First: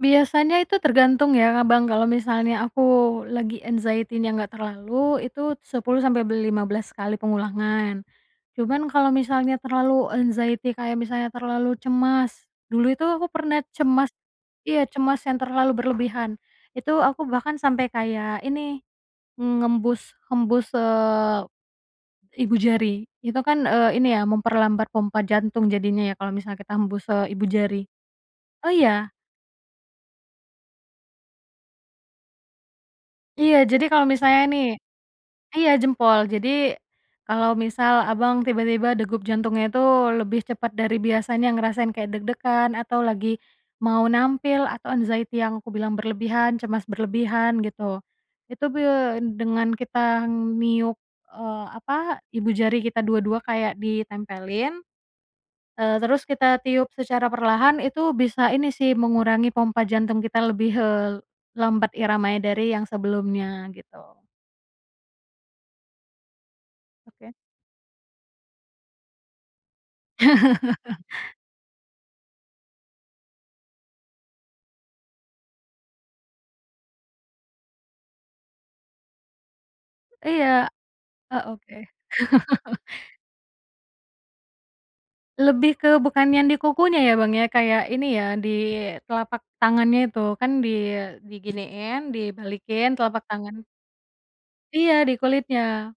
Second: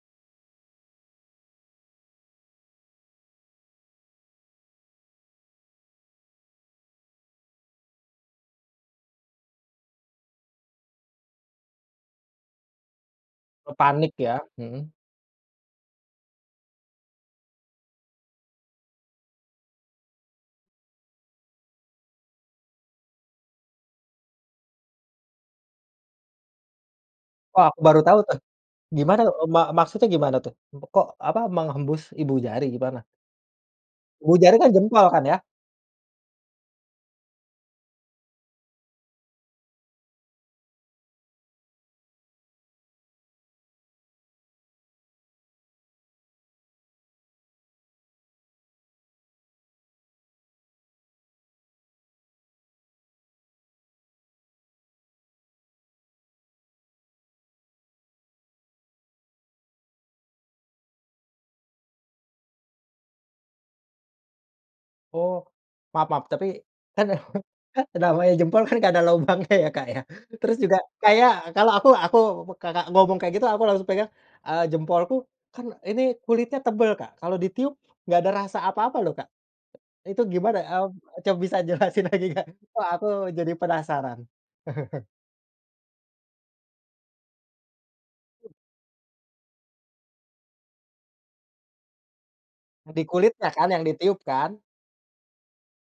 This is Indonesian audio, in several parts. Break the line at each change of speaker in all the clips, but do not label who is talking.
Biasanya itu tergantung ya, Abang kalau misalnya aku lagi anxiety-nya nggak terlalu, itu 10 sampai be lima belas kali pengulangan. Cuman kalau misalnya terlalu anxiety kayak misalnya terlalu cemas, dulu itu aku pernah
Eee, panik
cemas
ya,
iya,
mhm.
cemas yang terlalu berlebihan. Itu aku bahkan sampai kayak ini, ngembus, hembus, eee, ibu jari. Itu kan, eee, ini ya memperlambat pompa jantung jadinya ya, kalau misalnya kita hembus, eee, ibu
Oh, aku
jari.
baru tahu, tuh.
Oh, iya.
Gimana, eee, ma maksudnya gimana, tuh? Kok, apa, menghembus ibu jari gimana?
Iya. Jadi kalau
Ibu
misalnya
jari
nih
kan jempol kan, ya?
iya, jempol. Jadi kalau misal Abang tiba-tiba degup jantungnya itu lebih cepat dari biasanya, ngerasain kayak deg-degan, atau lagi mau nampil, atau anxiety yang aku bilang berlebihan, cemas berlebihan gitu. Itu, be dengan kita meniup, eee, apa, ibu jari kita dua-dua kayak ditempelin, eee, terus kita tiup secara perlahan itu bisa ini sih, mengurangi pompa jantung kita lebih, eee, lambat iramanya dari yang sebelumnya, gitu.
Oh. Maaf maaf. Tapi, kan
Oke.
kan namanya jempol kan nggak ada lubangnya ya, Kak, ya. Terus juga, kayak kalau aku aku, Kakak ngomong kayak gitu, aku langsung pegang, eee, jempolku kan, ini kulitnya tebel, Kak. Kalau ditiup, enggak ada rasa apa-apa loh, Kak. Itu gimana,
Iya.
eee, ya,
E
coba bisa
oke.
jelasin lagi, Kak. Kok aku jadi penasaran.
Lebih ke bukan yang di kukunya ya, Bang, ya, kayak ini ya, di telapak tangannya itu. Kan di diginiin, dibalikin telapak
Dikulitnya
tangan.
kan, yang ditiup kan?
Iya, di kulitnya.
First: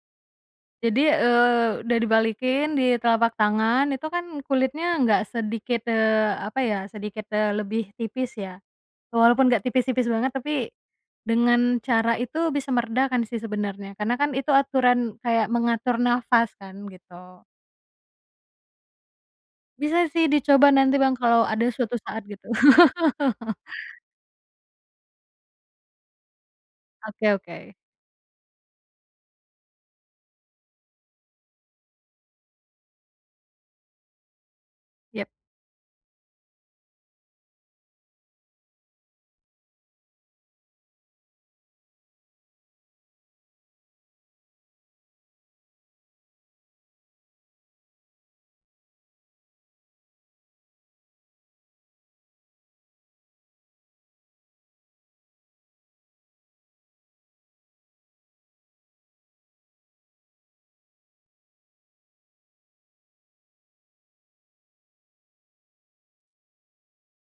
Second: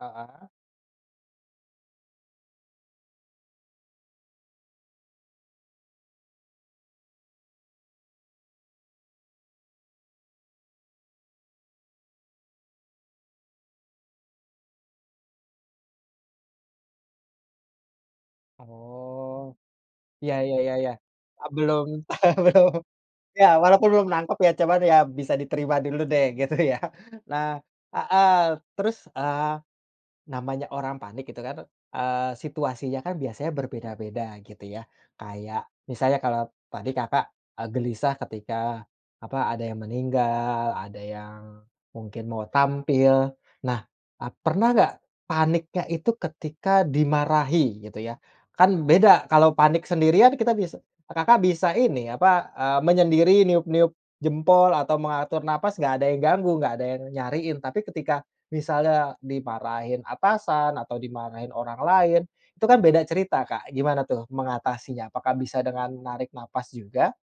Heeh.
Jadi, eee, udah dibalikin, di telapak tangan, itu kan kulitnya nggak sedikit, eee, apa ya, sedikit, eee, lebih tipis, ya. Walaupun nggak tipis-tipis banget tapi, dengan cara itu bisa meredakan sih sebenarnya. Karena kan itu aturan kayak mengatur nafas kan, gitu.
Oh.
Bisa sih
Iya iya
dicoba
iya iya.
nanti, Bang, kalau
Eee,
ada
belum
suatu saat, gitu.
belum ya, walaupun belum nangkep ya, coba deh ya, bisa diterima dulu deh, gitu ya.
Oke
Nah
oke.
heeh. Terus, eee, namanya orang panik itu kan, eee, situasinya kan biasanya berbeda-beda, gitu ya.
Iya.
Kayak, misalnya kalau tadi Kakak, eee, gelisah ketika, apa, ada yang meninggal, ada yang mungkin mau tampil. Nah, eee, pernah enggak, paniknya itu ketika dimarahi, gitu ya. Kan beda kalau panik sendirian kita bisa Kakak bisa ini, apa, eee menyendiri, niup-niup jempol atau mengatur nafas, enggak ada yang ganggu, enggak ada yang nyariin. Tapi ketika misalnya dimarahin atasan, atau dimarahin orang lain, itu kan beda cerita, Kak. Gimana tuh mengatasinya? Apakah bisa dengan narik nafas juga?